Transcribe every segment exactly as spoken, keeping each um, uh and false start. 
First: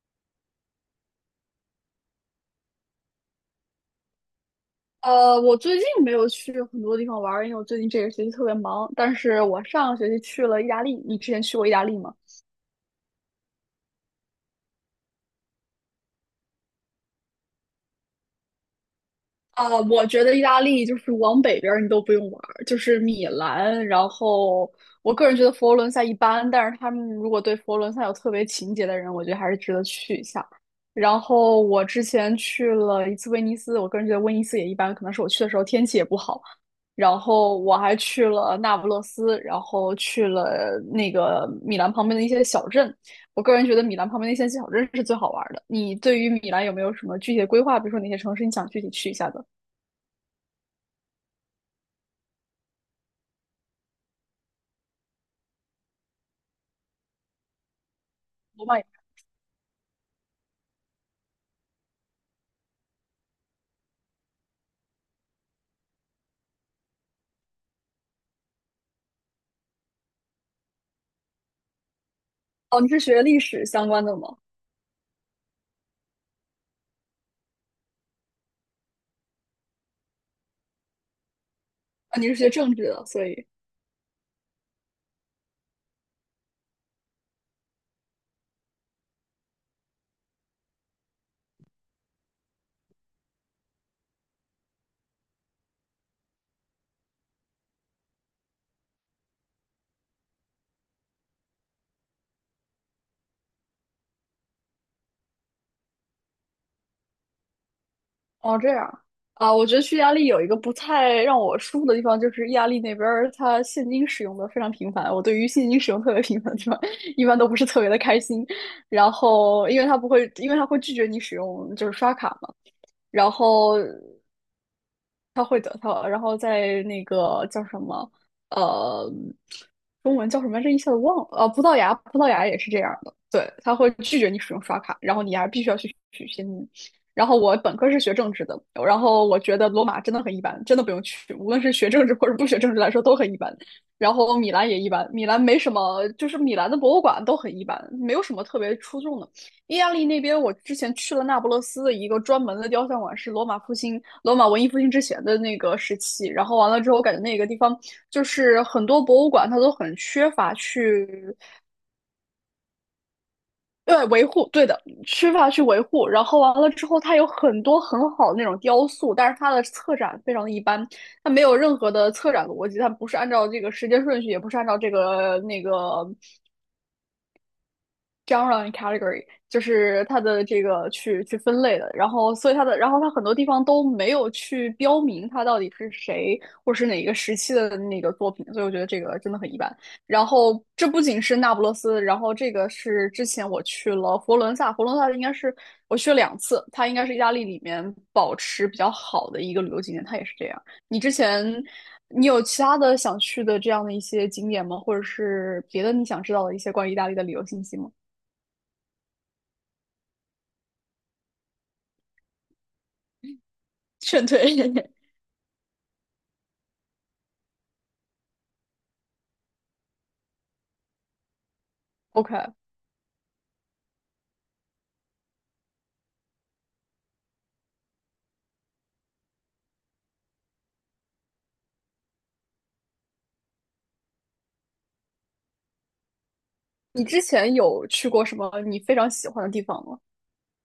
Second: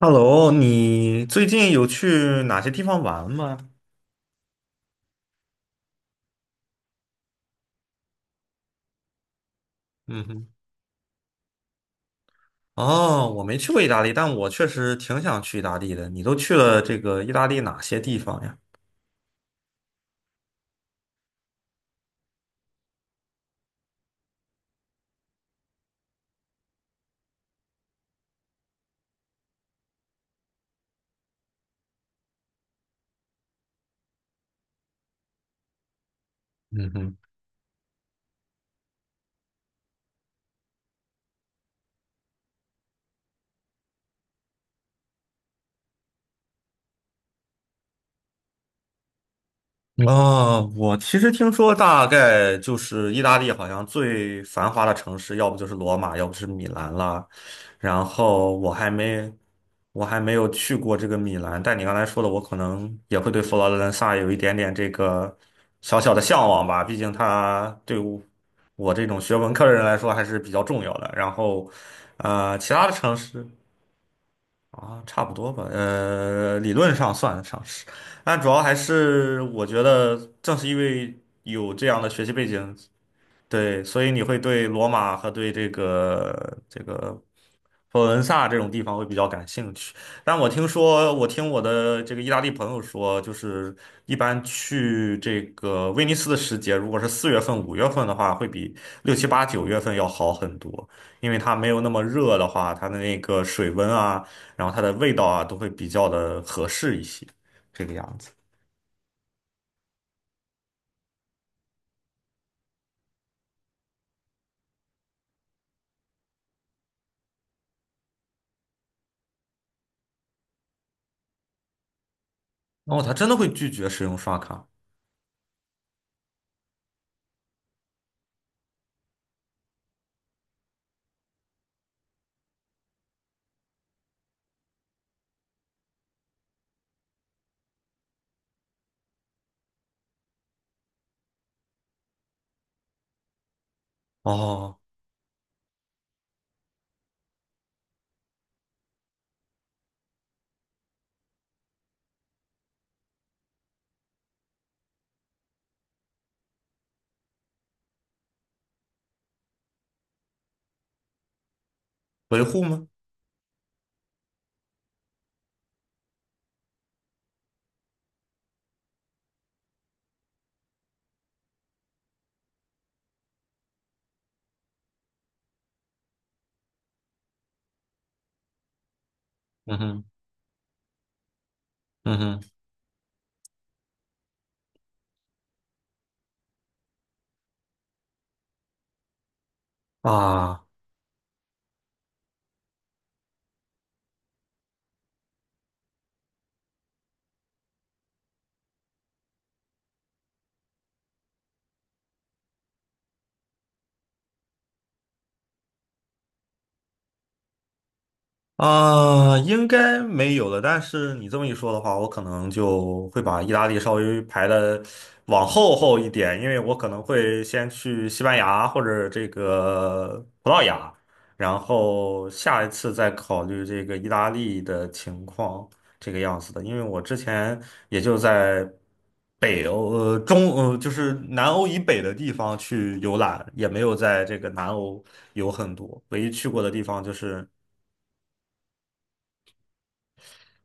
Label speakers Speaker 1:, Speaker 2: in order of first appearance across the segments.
Speaker 1: Hello，你最近有去哪些地方玩吗？
Speaker 2: 呃，我最近没有去很多地方玩儿，因为我最近这个学期特别忙。但是我上个学期
Speaker 1: 嗯
Speaker 2: 去
Speaker 1: 哼。
Speaker 2: 了意大利。你之前去过意大利吗？
Speaker 1: 哦，我没去过意大利，但我确实挺想去意大利的。你都去了这个意大利哪些地方呀？
Speaker 2: 啊，我觉得意大利就是往北边儿你都不用玩儿，就是米兰。然后我个人觉得佛罗伦萨一般，但是他们如果对佛罗伦萨有特别情节的人，我觉得还是值得去一下。然后我之前去了一次威尼斯，我个人觉得威尼斯也一般，可能是我去的时候天气也不好。
Speaker 1: 嗯哼。
Speaker 2: 然后我还去了那不勒斯，然后去了那个米兰旁边的一些小镇。我个人觉得米兰旁边的一些小镇是最好玩儿的。你对于米兰有没有什么具体的规划？比如说哪些城市你想具体去一下的？
Speaker 1: 啊，我其实听说，大概就是意大利好像最繁华的城市，要不就是罗马，要不是米兰啦。然后
Speaker 2: 我
Speaker 1: 我
Speaker 2: 马？
Speaker 1: 还没，我还没有去过这个米兰，但你刚才说的，我可能也会对佛罗伦萨有一点点这个小小的向往吧。毕竟它对我我这种学文科的人来说还是比较重要的。然后，呃，其
Speaker 2: 哦，
Speaker 1: 他
Speaker 2: 你
Speaker 1: 的
Speaker 2: 是
Speaker 1: 城
Speaker 2: 学历
Speaker 1: 市。
Speaker 2: 史相关的吗？
Speaker 1: 啊，差不多吧，呃，理论上算得上是，但主要还是我觉得，正是因为有这样的
Speaker 2: 啊，
Speaker 1: 学
Speaker 2: 你
Speaker 1: 习
Speaker 2: 是
Speaker 1: 背
Speaker 2: 学政
Speaker 1: 景，
Speaker 2: 治的，所以。
Speaker 1: 对，所以你会对罗马和对这个这个佛罗伦萨这种地方会比较感兴趣。但我听说，我听我的这个意大利朋友说，就是一般去这个威尼斯的时节，如果是四月份、五月份的话，会比六七八九月份要好很多，因为它没有那么热的话，它的那个水温啊，然后它的味道啊，都会比较的合适一些，这个样子。
Speaker 2: 哦，这样。啊，我觉得去意大利有一个不太让我舒服的地方，就是意大利那边儿它现金使用的非常频繁。我对于现金使用特别频繁的地方，一般都不是特别的开心。然后，因为它不会，因为它会拒绝你使用就是刷卡嘛。
Speaker 1: 哦，他真
Speaker 2: 然
Speaker 1: 的会拒
Speaker 2: 后
Speaker 1: 绝使用刷卡。
Speaker 2: 他会得他然后在那个叫什么，呃，中文叫什么这一下子忘了。呃，葡萄牙，葡萄牙也是这样的，对，他会拒绝你使用刷卡，然后你还必须要去取现金。然后我本科是学政治的，然后我觉得罗马真的很一般，真的不用去，无论是学政治或者不学政治来说都很一般。然后米兰
Speaker 1: 哦，
Speaker 2: 也一般，米兰没什么，就是米兰的博物馆都很一般，没有什么特别出众的。意大利那边，我之前去了那不勒斯的一个专门的雕像馆，是罗马复兴、罗马文艺复兴之前的那个时期。然后完了之后，我感觉那个地方就是很多博物馆它都很缺乏去，
Speaker 1: 维护吗？
Speaker 2: 对维护，对的，缺乏去维护。然后完了之后，它有很多很好的那种雕塑，但是它的策展非常的一般，它没有任何的策展逻辑，它不是按照这个时间顺序，也不是按照这个那个 genre and category,就
Speaker 1: 嗯
Speaker 2: 是
Speaker 1: 哼，
Speaker 2: 它的这个去去分类的，然
Speaker 1: 嗯
Speaker 2: 后
Speaker 1: 哼。
Speaker 2: 所以它的，然后它很多地方都没有去标明它到底是谁或者是哪一个时期的那个作品，所以我觉得这个真的很一般。然后
Speaker 1: 啊
Speaker 2: 这不仅是那不勒斯，然后这个是之前我去了佛罗伦萨，佛罗伦萨应该是我去了两次，它应该是意大利里面保持比较好的一个旅游景点，它也是这样。你之前你有其他的想去的这样的一些景点吗？或者是别的你想知道的一些关于意大利的旅游信息吗？
Speaker 1: 啊，应该没有了。但是你这么一说的话，我可能就会把意大利稍 微
Speaker 2: 劝退。
Speaker 1: 排的 往后后一点，因为我可能会先去西班牙或者这个葡萄牙，然后
Speaker 2: OK,
Speaker 1: 下一次再考虑这个意大利的情况，这个样子的。因为我之前也就在北欧，呃，中，呃，就是南欧以北的地方去游览，也没有在这个南欧有很多，唯一去过的地方
Speaker 2: 你
Speaker 1: 就
Speaker 2: 之
Speaker 1: 是。
Speaker 2: 前有去过什么你非常喜欢的地方吗？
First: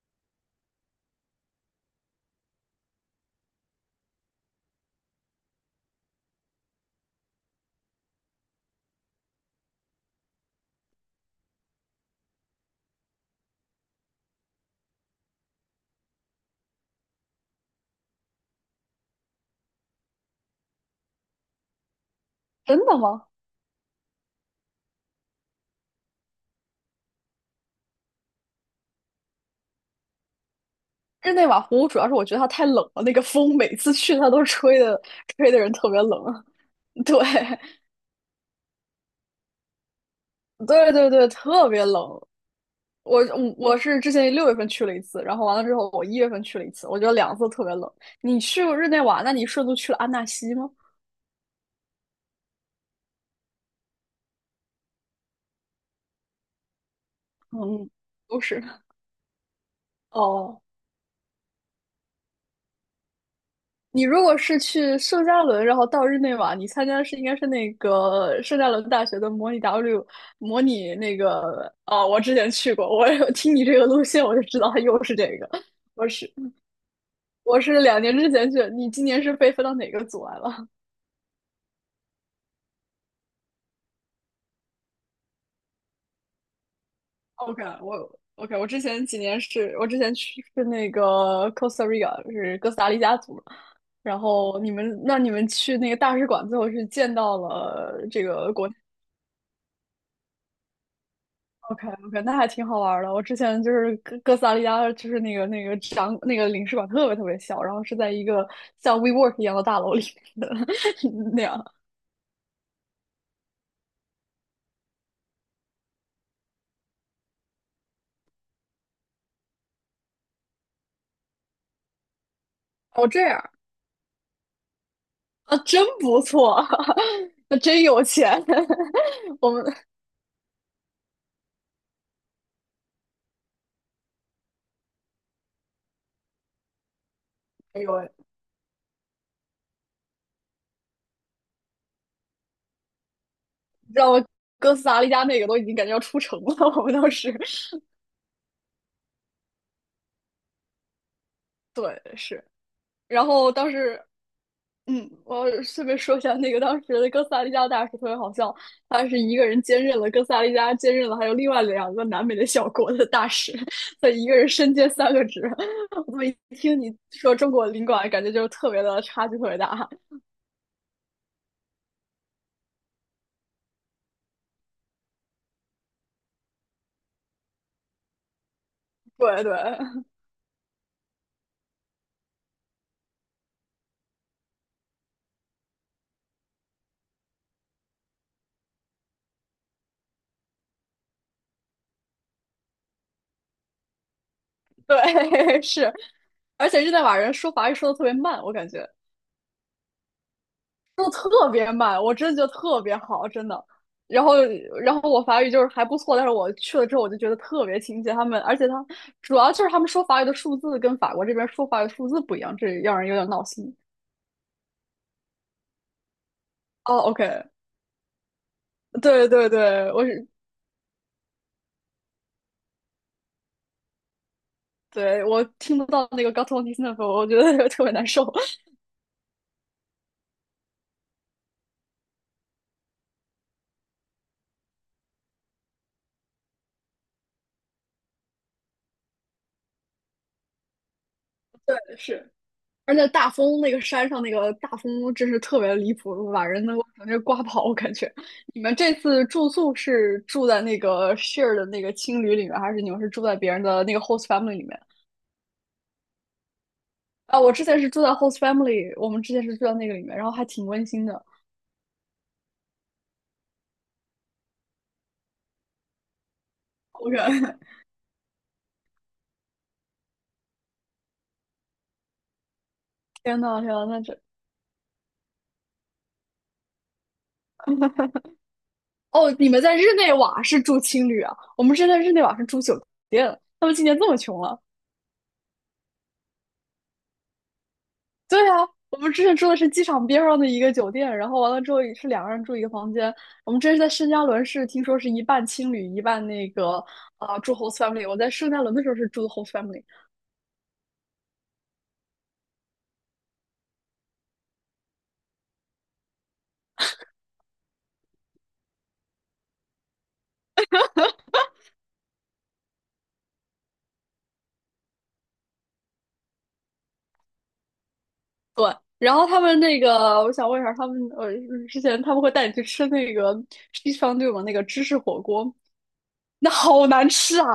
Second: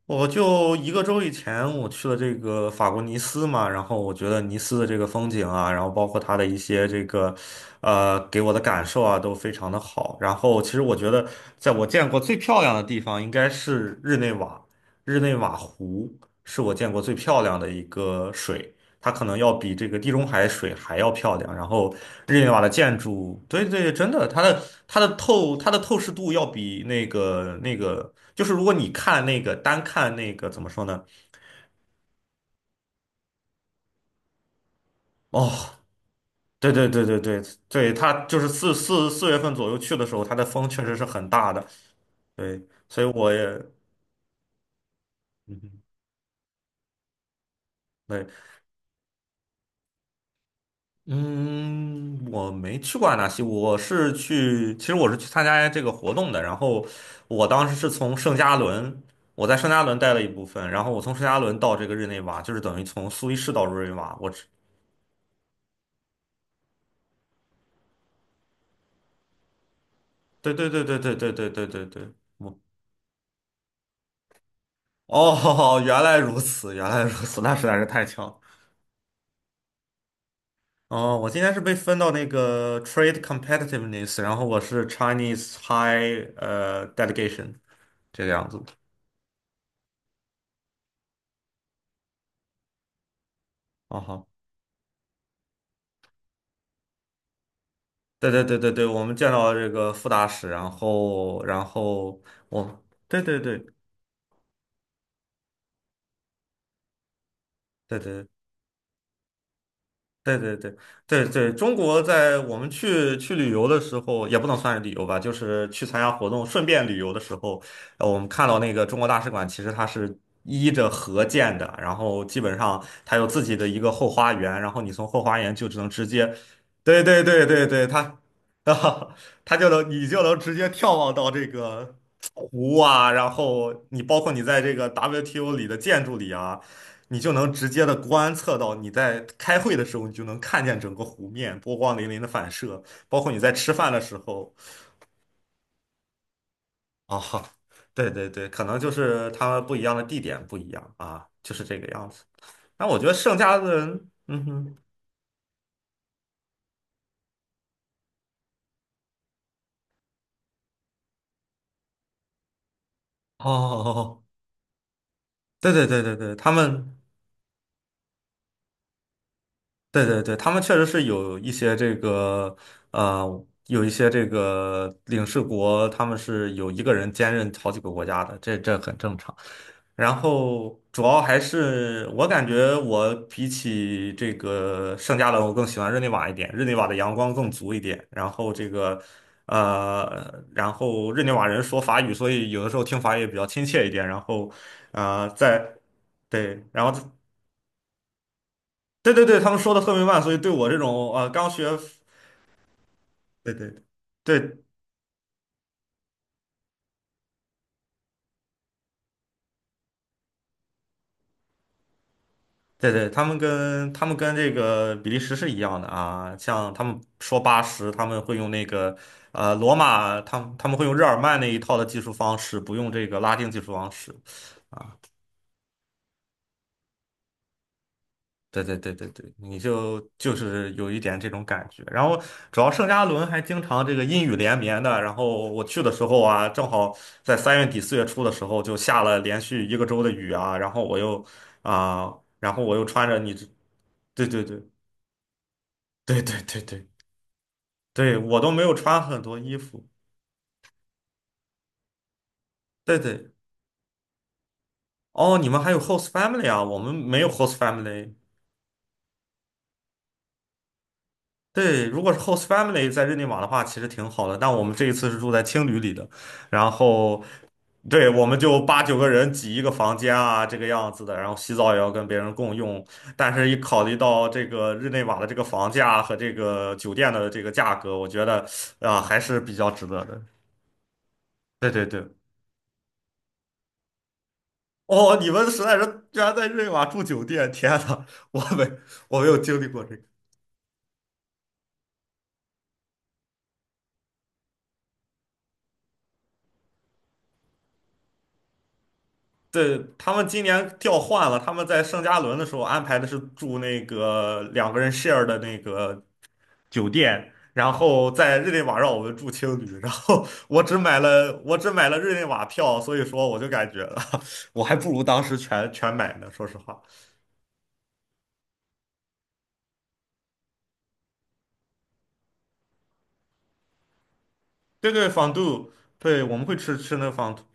Speaker 1: 我就一个周以前，我去了这个法国尼斯嘛，然后我觉得尼斯的这个风景啊，然后包括它的一些这个，呃，给我的感受啊，都非常的好。然后其实我觉得，在我见过最漂亮的地方应该是日内瓦，日内瓦湖是我见过最漂亮的一个水。它可能要比这个地中海水还要漂亮。然后日内瓦的
Speaker 2: 真
Speaker 1: 建
Speaker 2: 的吗？
Speaker 1: 筑，对对，真的，它的它的透它的透视度要比那个那个，就是如果你看那个单看那个怎么说呢？
Speaker 2: 日内瓦湖主要是我觉得它太冷了，那个风每次去它都吹的，吹的人
Speaker 1: 哦，
Speaker 2: 特别冷啊。
Speaker 1: 对对对
Speaker 2: 对，
Speaker 1: 对对对，它就是四四四月份左右去的时候，它的风确
Speaker 2: 对
Speaker 1: 实是
Speaker 2: 对对，
Speaker 1: 很大的。
Speaker 2: 特别冷。
Speaker 1: 对，所以
Speaker 2: 我
Speaker 1: 我
Speaker 2: 我
Speaker 1: 也，
Speaker 2: 我是之前六月份去了一次，然后完
Speaker 1: 嗯
Speaker 2: 了之
Speaker 1: 哼，
Speaker 2: 后我一月份去了一次，我觉得两次特别冷。
Speaker 1: 对。
Speaker 2: 你去过日内瓦，那你顺路去了安纳西吗？
Speaker 1: 嗯，我没去过阿纳西，我是去，其实我是去参加这个活动的。然后我当时是
Speaker 2: 嗯，
Speaker 1: 从圣
Speaker 2: 都
Speaker 1: 加
Speaker 2: 是。
Speaker 1: 仑，我在圣加仑待了一部
Speaker 2: 哦，
Speaker 1: 分，然后我从圣加仑到这个日内瓦，就是等于从苏黎世到日内
Speaker 2: 你
Speaker 1: 瓦。
Speaker 2: 如
Speaker 1: 我
Speaker 2: 果
Speaker 1: 只，
Speaker 2: 是去圣加伦，然后到日内瓦，你参加的是应该是那个圣加伦大学的模拟 W，
Speaker 1: 对
Speaker 2: 模
Speaker 1: 对对
Speaker 2: 拟
Speaker 1: 对对
Speaker 2: 那
Speaker 1: 对对对
Speaker 2: 个。
Speaker 1: 对
Speaker 2: 啊、
Speaker 1: 对，
Speaker 2: 我之前
Speaker 1: 我
Speaker 2: 去过，我有听你这个路线我就知道它又是这个。
Speaker 1: 哦，原
Speaker 2: 我
Speaker 1: 来
Speaker 2: 是
Speaker 1: 如此，原来如此，那
Speaker 2: 我
Speaker 1: 实在
Speaker 2: 是
Speaker 1: 是
Speaker 2: 两
Speaker 1: 太
Speaker 2: 年
Speaker 1: 巧
Speaker 2: 之
Speaker 1: 了。
Speaker 2: 前去，你今年是被分到哪个组来了？
Speaker 1: 哦，我今天是被分到那个 Trade Competitiveness，然后我是 Chinese High 呃 Delegation
Speaker 2: OK,我
Speaker 1: 这个样子
Speaker 2: OK，
Speaker 1: 的。
Speaker 2: 我之前几年是我之前去是那个 Costa Rica,是哥斯达黎加组，
Speaker 1: 哦
Speaker 2: 然
Speaker 1: 好。
Speaker 2: 后你们那你们去那个大使馆，最后是见到了这
Speaker 1: 对对
Speaker 2: 个
Speaker 1: 对
Speaker 2: 国。
Speaker 1: 对对，我们见到这个副大使，然后然
Speaker 2: OK
Speaker 1: 后
Speaker 2: OK,那还挺好
Speaker 1: 我，
Speaker 2: 玩儿的。
Speaker 1: 对
Speaker 2: 我之
Speaker 1: 对
Speaker 2: 前
Speaker 1: 对
Speaker 2: 就是哥哥斯达黎加，就是那个那个展那个领事馆特别特别小，然后是
Speaker 1: 对对
Speaker 2: 在一
Speaker 1: 对
Speaker 2: 个像 WeWork 一样的大楼里
Speaker 1: 对
Speaker 2: 面
Speaker 1: 对
Speaker 2: 的
Speaker 1: 对
Speaker 2: 那
Speaker 1: 对，
Speaker 2: 样。
Speaker 1: 中国在我们去去旅游的时候，也不能算是旅游吧，就是去参加活动，顺便旅游的时候，呃我们看到那个中国大使馆，其实它是依着河建的，然后基本上
Speaker 2: 哦，
Speaker 1: 它
Speaker 2: 这
Speaker 1: 有
Speaker 2: 样。
Speaker 1: 自己的一个后花园，然后你从后花园
Speaker 2: 啊，
Speaker 1: 就只
Speaker 2: 真
Speaker 1: 能直
Speaker 2: 不
Speaker 1: 接，
Speaker 2: 错。
Speaker 1: 对对对
Speaker 2: 那
Speaker 1: 对
Speaker 2: 真
Speaker 1: 对，
Speaker 2: 有
Speaker 1: 它。
Speaker 2: 钱。
Speaker 1: 啊，
Speaker 2: 我
Speaker 1: 它
Speaker 2: 们
Speaker 1: 就能，你就能直接眺望到这个湖啊，然后你包括你在这个 W T O 里的建筑里啊，你就能直
Speaker 2: 哎
Speaker 1: 接
Speaker 2: 呦
Speaker 1: 的
Speaker 2: 喂
Speaker 1: 观测到你在开会的时候，你就能看见整个湖面波光粼粼的反射，包括你在吃饭的
Speaker 2: 让
Speaker 1: 时
Speaker 2: 我
Speaker 1: 候
Speaker 2: 哥斯达黎加那个都已经感觉要出城了，我们当
Speaker 1: 啊，
Speaker 2: 时
Speaker 1: 对对对，可能就是他们不一样的地点不一样啊，就是这个
Speaker 2: 对
Speaker 1: 样子。
Speaker 2: 是。
Speaker 1: 那我觉得
Speaker 2: 然
Speaker 1: 圣
Speaker 2: 后
Speaker 1: 家
Speaker 2: 当
Speaker 1: 的
Speaker 2: 时
Speaker 1: 人，嗯哼，
Speaker 2: 嗯，我顺便说一下，那个当时的哥斯达黎加大使特别好笑，他是一个人兼任了哥斯达黎加，兼任了还有另外两个南美的小国的大使，他
Speaker 1: 哦，
Speaker 2: 一个人身兼三个职。
Speaker 1: 对对对 对
Speaker 2: 我
Speaker 1: 对，
Speaker 2: 一
Speaker 1: 他
Speaker 2: 听你
Speaker 1: 们。
Speaker 2: 说中国领馆，感觉就特别的差距特别大。
Speaker 1: 对对对，他们确实是有一些这个，呃，有一些这个领事国，他们是有一个人兼任好几个国家的，这这很正常。
Speaker 2: 对对
Speaker 1: 然后主要还是我感觉我比起这个圣加仑，我更喜欢日内瓦一点，日内瓦的阳光更足一点。然后这个，呃，然后日内瓦人说法语，所以有的时候听法语也比较亲切一点。然后，啊，
Speaker 2: 对，
Speaker 1: 在
Speaker 2: 是，
Speaker 1: 对，
Speaker 2: 而且
Speaker 1: 然
Speaker 2: 日内
Speaker 1: 后
Speaker 2: 瓦人说法语说的特别慢，我感觉。
Speaker 1: 对对对，他们说的特别慢，所以对我这
Speaker 2: 速
Speaker 1: 种呃刚
Speaker 2: 特别
Speaker 1: 学，
Speaker 2: 慢，我真的觉得特别好，真
Speaker 1: 对
Speaker 2: 的。
Speaker 1: 对
Speaker 2: 然后，
Speaker 1: 对
Speaker 2: 然后我法语就是还不错，但是我去了之后我就觉得特别亲切。他们，而且他主要就是他们说法语的数字跟法国这边说法语的数字不一样，这
Speaker 1: 对
Speaker 2: 让人
Speaker 1: 对，
Speaker 2: 有
Speaker 1: 他
Speaker 2: 点
Speaker 1: 们
Speaker 2: 闹心。
Speaker 1: 跟他们跟这个比利时是一样的啊，像他们
Speaker 2: 哦
Speaker 1: 说
Speaker 2: ，OK,
Speaker 1: 八十，他们会用那个
Speaker 2: 对对
Speaker 1: 呃罗
Speaker 2: 对，我
Speaker 1: 马，
Speaker 2: 是
Speaker 1: 他们他们会用日耳曼那一套的技术方式，不用这个拉丁技术方式。
Speaker 2: 对，我听不到那个 g a t t o n d i s n e f 我觉得 特别难受。
Speaker 1: 对对对对对，你就就是有一点这种感觉。然后主要圣加仑还经常这个阴雨连绵的。然后我去的时候啊，正好在三月底四月初的时候就下了连续一个周的雨啊。然后我又 啊、
Speaker 2: 是，
Speaker 1: 然后我又
Speaker 2: 而且
Speaker 1: 穿着
Speaker 2: 大
Speaker 1: 你这，
Speaker 2: 风那个山上
Speaker 1: 对
Speaker 2: 那
Speaker 1: 对
Speaker 2: 个
Speaker 1: 对
Speaker 2: 大风真是特别离
Speaker 1: 对
Speaker 2: 谱，
Speaker 1: 对
Speaker 2: 把
Speaker 1: 对
Speaker 2: 人能
Speaker 1: 对
Speaker 2: 够直接刮跑，我感觉。
Speaker 1: 对，我都没
Speaker 2: 你
Speaker 1: 有
Speaker 2: 们这
Speaker 1: 穿很
Speaker 2: 次
Speaker 1: 多
Speaker 2: 住
Speaker 1: 衣
Speaker 2: 宿
Speaker 1: 服。
Speaker 2: 是住在那个 share 的那个青旅里面，还是你
Speaker 1: 对
Speaker 2: 们是住
Speaker 1: 对，
Speaker 2: 在别人的那个 host family 里面？
Speaker 1: 哦，你们还有 host family 啊？我们没有
Speaker 2: 啊，我
Speaker 1: host
Speaker 2: 之前是住在
Speaker 1: family。
Speaker 2: host family,我们之前是住在那个里面，然后还挺温馨的。
Speaker 1: 对，如果是 host family 在日内瓦的话，其实挺好的。但我们这一次是住在青旅里的，然
Speaker 2: 好
Speaker 1: 后，
Speaker 2: 远，
Speaker 1: 对，我们就八九个人挤一个房间啊，这个样子的。然后洗澡也要跟别人共用，但
Speaker 2: 天
Speaker 1: 是一
Speaker 2: 呐，天
Speaker 1: 考
Speaker 2: 呐，
Speaker 1: 虑
Speaker 2: 那这
Speaker 1: 到这个日内瓦的这个房价和这个酒店的这个价格，我觉得啊，还
Speaker 2: 哦，
Speaker 1: 是
Speaker 2: 你
Speaker 1: 比
Speaker 2: 们
Speaker 1: 较
Speaker 2: 在日
Speaker 1: 值得
Speaker 2: 内
Speaker 1: 的。
Speaker 2: 瓦是住青旅啊？我
Speaker 1: 对
Speaker 2: 们
Speaker 1: 对
Speaker 2: 是在
Speaker 1: 对。
Speaker 2: 日内瓦是住酒店，他们今年这么穷了。
Speaker 1: 哦，你们实在是居然在日内瓦住酒店，天呐，我
Speaker 2: 对啊，
Speaker 1: 没
Speaker 2: 我们
Speaker 1: 我
Speaker 2: 之
Speaker 1: 没
Speaker 2: 前
Speaker 1: 有
Speaker 2: 住的
Speaker 1: 经历
Speaker 2: 是
Speaker 1: 过
Speaker 2: 机
Speaker 1: 这个。
Speaker 2: 场边上的一个酒店，然后完了之后也是两个人住一个房间。我们这是在圣加伦市，听说是一半青旅，一半那个啊、住 host family。我在圣加伦的时候是住的 host
Speaker 1: 对，
Speaker 2: family,
Speaker 1: 他们今年调换了，他们在圣加伦的时候安排的是住那个两个人 share 的那个酒店，然后在日内瓦让我们住青旅，然后我只买了我只买了日内瓦票，所以说我就感觉 我还不如当时全全买呢，说实话。
Speaker 2: 然后他们那个我想问一下，他们呃之前他们会带你去吃那个 c h e e s fondue 吗？那个芝
Speaker 1: 对
Speaker 2: 士
Speaker 1: 对，
Speaker 2: 火
Speaker 1: 仿
Speaker 2: 锅，
Speaker 1: 度，对，我们
Speaker 2: 那
Speaker 1: 会吃
Speaker 2: 好
Speaker 1: 吃那
Speaker 2: 难
Speaker 1: 个仿
Speaker 2: 吃
Speaker 1: 度，
Speaker 2: 啊！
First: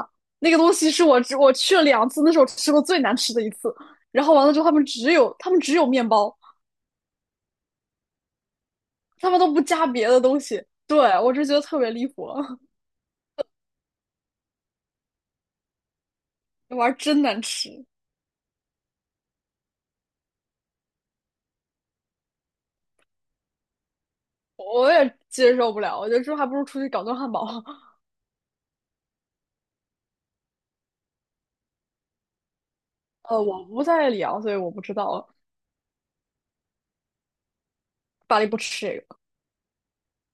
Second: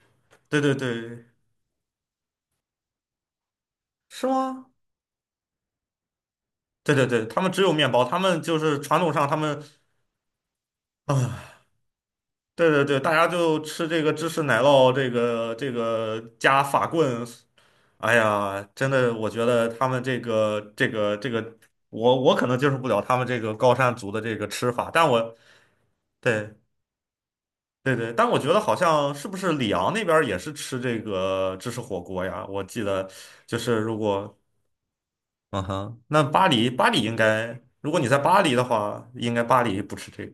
Speaker 2: 那个
Speaker 1: 对
Speaker 2: 东
Speaker 1: 对
Speaker 2: 西是我
Speaker 1: 对，
Speaker 2: 只我去了两次，那是我吃过最难吃的一次。然
Speaker 1: 是
Speaker 2: 后完了之后，
Speaker 1: 吗？
Speaker 2: 他们只有他们只有面包，
Speaker 1: 对对对，他们只有面包，他们就是传统上
Speaker 2: 他
Speaker 1: 他
Speaker 2: 们都不
Speaker 1: 们。
Speaker 2: 加别的东西。对，我就
Speaker 1: 啊。
Speaker 2: 觉得特别离谱。
Speaker 1: 对对对，大家就吃这个芝士奶酪，这个这个加
Speaker 2: 那
Speaker 1: 法
Speaker 2: 玩意儿真
Speaker 1: 棍，
Speaker 2: 难吃，
Speaker 1: 哎呀，真的，我觉得他们这个这个这个，我我可能接受不了他们这个高山族的这个吃法，
Speaker 2: 我
Speaker 1: 但
Speaker 2: 也
Speaker 1: 我
Speaker 2: 接受不了。我觉得这还不
Speaker 1: 对
Speaker 2: 如出去搞顿汉堡。
Speaker 1: 对 对，但我觉得好像是不是里昂那边儿也是吃这个芝士火锅呀？我记得
Speaker 2: 呃，
Speaker 1: 就
Speaker 2: 我
Speaker 1: 是
Speaker 2: 不
Speaker 1: 如
Speaker 2: 在里
Speaker 1: 果
Speaker 2: 昂，所以我不知道。
Speaker 1: 嗯哼，那巴黎，巴黎应该，如果你在
Speaker 2: 巴
Speaker 1: 巴
Speaker 2: 黎
Speaker 1: 黎
Speaker 2: 不
Speaker 1: 的
Speaker 2: 吃这
Speaker 1: 话，
Speaker 2: 个，
Speaker 1: 应该巴黎不吃这个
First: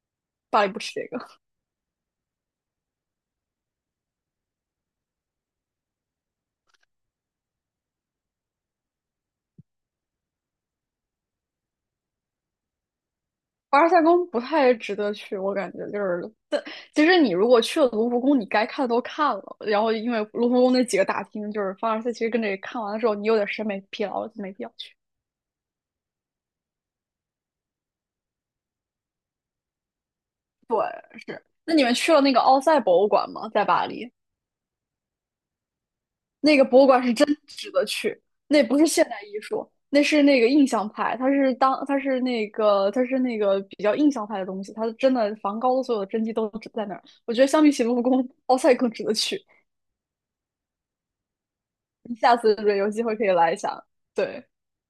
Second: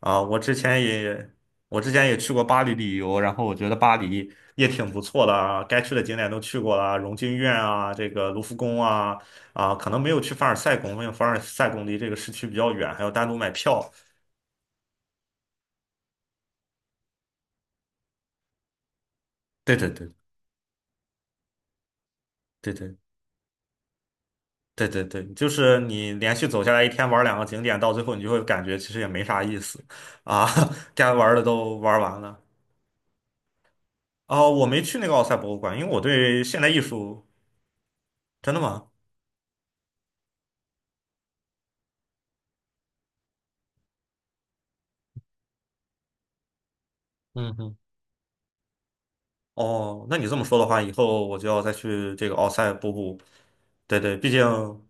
Speaker 1: 啊。我之
Speaker 2: 巴黎不
Speaker 1: 前
Speaker 2: 吃这
Speaker 1: 也，
Speaker 2: 个。
Speaker 1: 我之前也去过巴黎旅游，然后我觉得巴黎也挺不错的啊，该去的景点都去过了，荣军院啊，这个卢浮宫啊，啊，可能没有去凡尔赛宫，因为凡尔赛宫离这个市区比较远，还要单独买
Speaker 2: 凡尔
Speaker 1: 票。
Speaker 2: 赛宫不太值得去，我感觉就是。但其实你如果去了卢浮宫，你该看的都看了。
Speaker 1: 对
Speaker 2: 然
Speaker 1: 对
Speaker 2: 后
Speaker 1: 对
Speaker 2: 因为卢浮宫那几个大厅，就是凡尔赛，其实跟这
Speaker 1: 对
Speaker 2: 看完
Speaker 1: 对
Speaker 2: 了之后，你有点审美疲劳了，就没必要
Speaker 1: 对
Speaker 2: 去。
Speaker 1: 对对，就是你连续走下来一天玩两个景点，到最后你就会感觉其实也没啥意思啊，
Speaker 2: 对，
Speaker 1: 该玩的
Speaker 2: 是。那
Speaker 1: 都
Speaker 2: 你们
Speaker 1: 玩
Speaker 2: 去
Speaker 1: 完
Speaker 2: 了那
Speaker 1: 了。
Speaker 2: 个奥赛博物馆吗？在巴黎？
Speaker 1: 哦，我没去那个奥赛博物馆，因为我对
Speaker 2: 那
Speaker 1: 现
Speaker 2: 个
Speaker 1: 代艺
Speaker 2: 博物馆是
Speaker 1: 术，
Speaker 2: 真值得去，
Speaker 1: 真的
Speaker 2: 那不是
Speaker 1: 吗？
Speaker 2: 现代艺术，那是那个印象派，它是当它是那个它是那个比较印象派的东西，它真的梵高的所有的真迹都只在那儿。我觉得
Speaker 1: 嗯
Speaker 2: 相比
Speaker 1: 哼，
Speaker 2: 起卢浮宫，奥赛更值得去。
Speaker 1: 哦，那你这么说的话，以后我就要再去
Speaker 2: 你
Speaker 1: 这个
Speaker 2: 下
Speaker 1: 奥
Speaker 2: 次
Speaker 1: 赛
Speaker 2: 对有
Speaker 1: 博
Speaker 2: 机会
Speaker 1: 布。
Speaker 2: 可以来一下，
Speaker 1: 对对，毕竟
Speaker 2: 对，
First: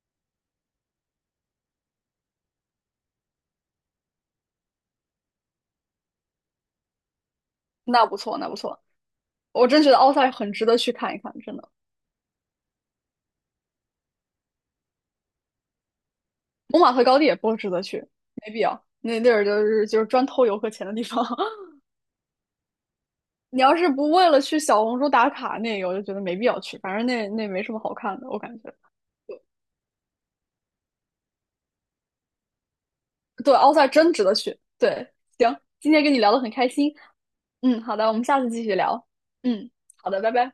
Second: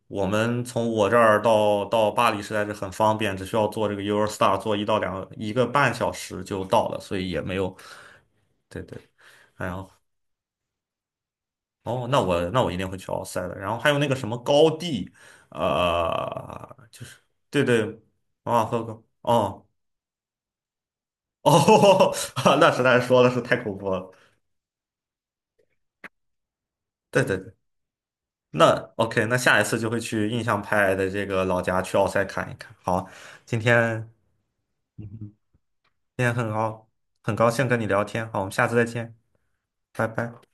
Speaker 1: 我们从我这儿到到巴黎实在是很方便，只需要坐这个 Eurostar 坐一到两一个半小时就到了，所以也没有。
Speaker 2: 那不错，那不错，
Speaker 1: 对对，
Speaker 2: 我
Speaker 1: 然
Speaker 2: 真
Speaker 1: 后
Speaker 2: 觉得奥赛很值得去看一看，真的。
Speaker 1: 哦，那我那我一定会去奥赛的。然后还有那个什么高地，呃，
Speaker 2: 蒙马
Speaker 1: 就
Speaker 2: 特
Speaker 1: 是
Speaker 2: 高地也不
Speaker 1: 对
Speaker 2: 值得
Speaker 1: 对，
Speaker 2: 去，
Speaker 1: 马
Speaker 2: 没必
Speaker 1: 马
Speaker 2: 要。
Speaker 1: 赫高
Speaker 2: 那地儿就
Speaker 1: 哦。
Speaker 2: 是就是专偷游客钱的地方。
Speaker 1: 哦，那实在是说的是太
Speaker 2: 你
Speaker 1: 恐
Speaker 2: 要是
Speaker 1: 怖了。
Speaker 2: 不为了去小红书打卡那个，我就觉得没必要去。反正
Speaker 1: 对
Speaker 2: 那
Speaker 1: 对
Speaker 2: 那
Speaker 1: 对，
Speaker 2: 没什么好看的，我感
Speaker 1: 那
Speaker 2: 觉。
Speaker 1: OK，那下一次就会去印象派的这个老家去奥赛看一看。好，
Speaker 2: 对
Speaker 1: 今
Speaker 2: 奥赛
Speaker 1: 天
Speaker 2: 真值得去。
Speaker 1: 嗯
Speaker 2: 对，
Speaker 1: 哼
Speaker 2: 行，今天跟你
Speaker 1: 今
Speaker 2: 聊
Speaker 1: 天
Speaker 2: 得
Speaker 1: 很
Speaker 2: 很开
Speaker 1: 高
Speaker 2: 心。
Speaker 1: 很高兴跟
Speaker 2: 嗯，
Speaker 1: 你
Speaker 2: 好
Speaker 1: 聊
Speaker 2: 的，我们
Speaker 1: 天，好，
Speaker 2: 下
Speaker 1: 我
Speaker 2: 次
Speaker 1: 们
Speaker 2: 继
Speaker 1: 下
Speaker 2: 续
Speaker 1: 次再
Speaker 2: 聊。
Speaker 1: 见，
Speaker 2: 嗯，
Speaker 1: 拜
Speaker 2: 好的，拜
Speaker 1: 拜。
Speaker 2: 拜。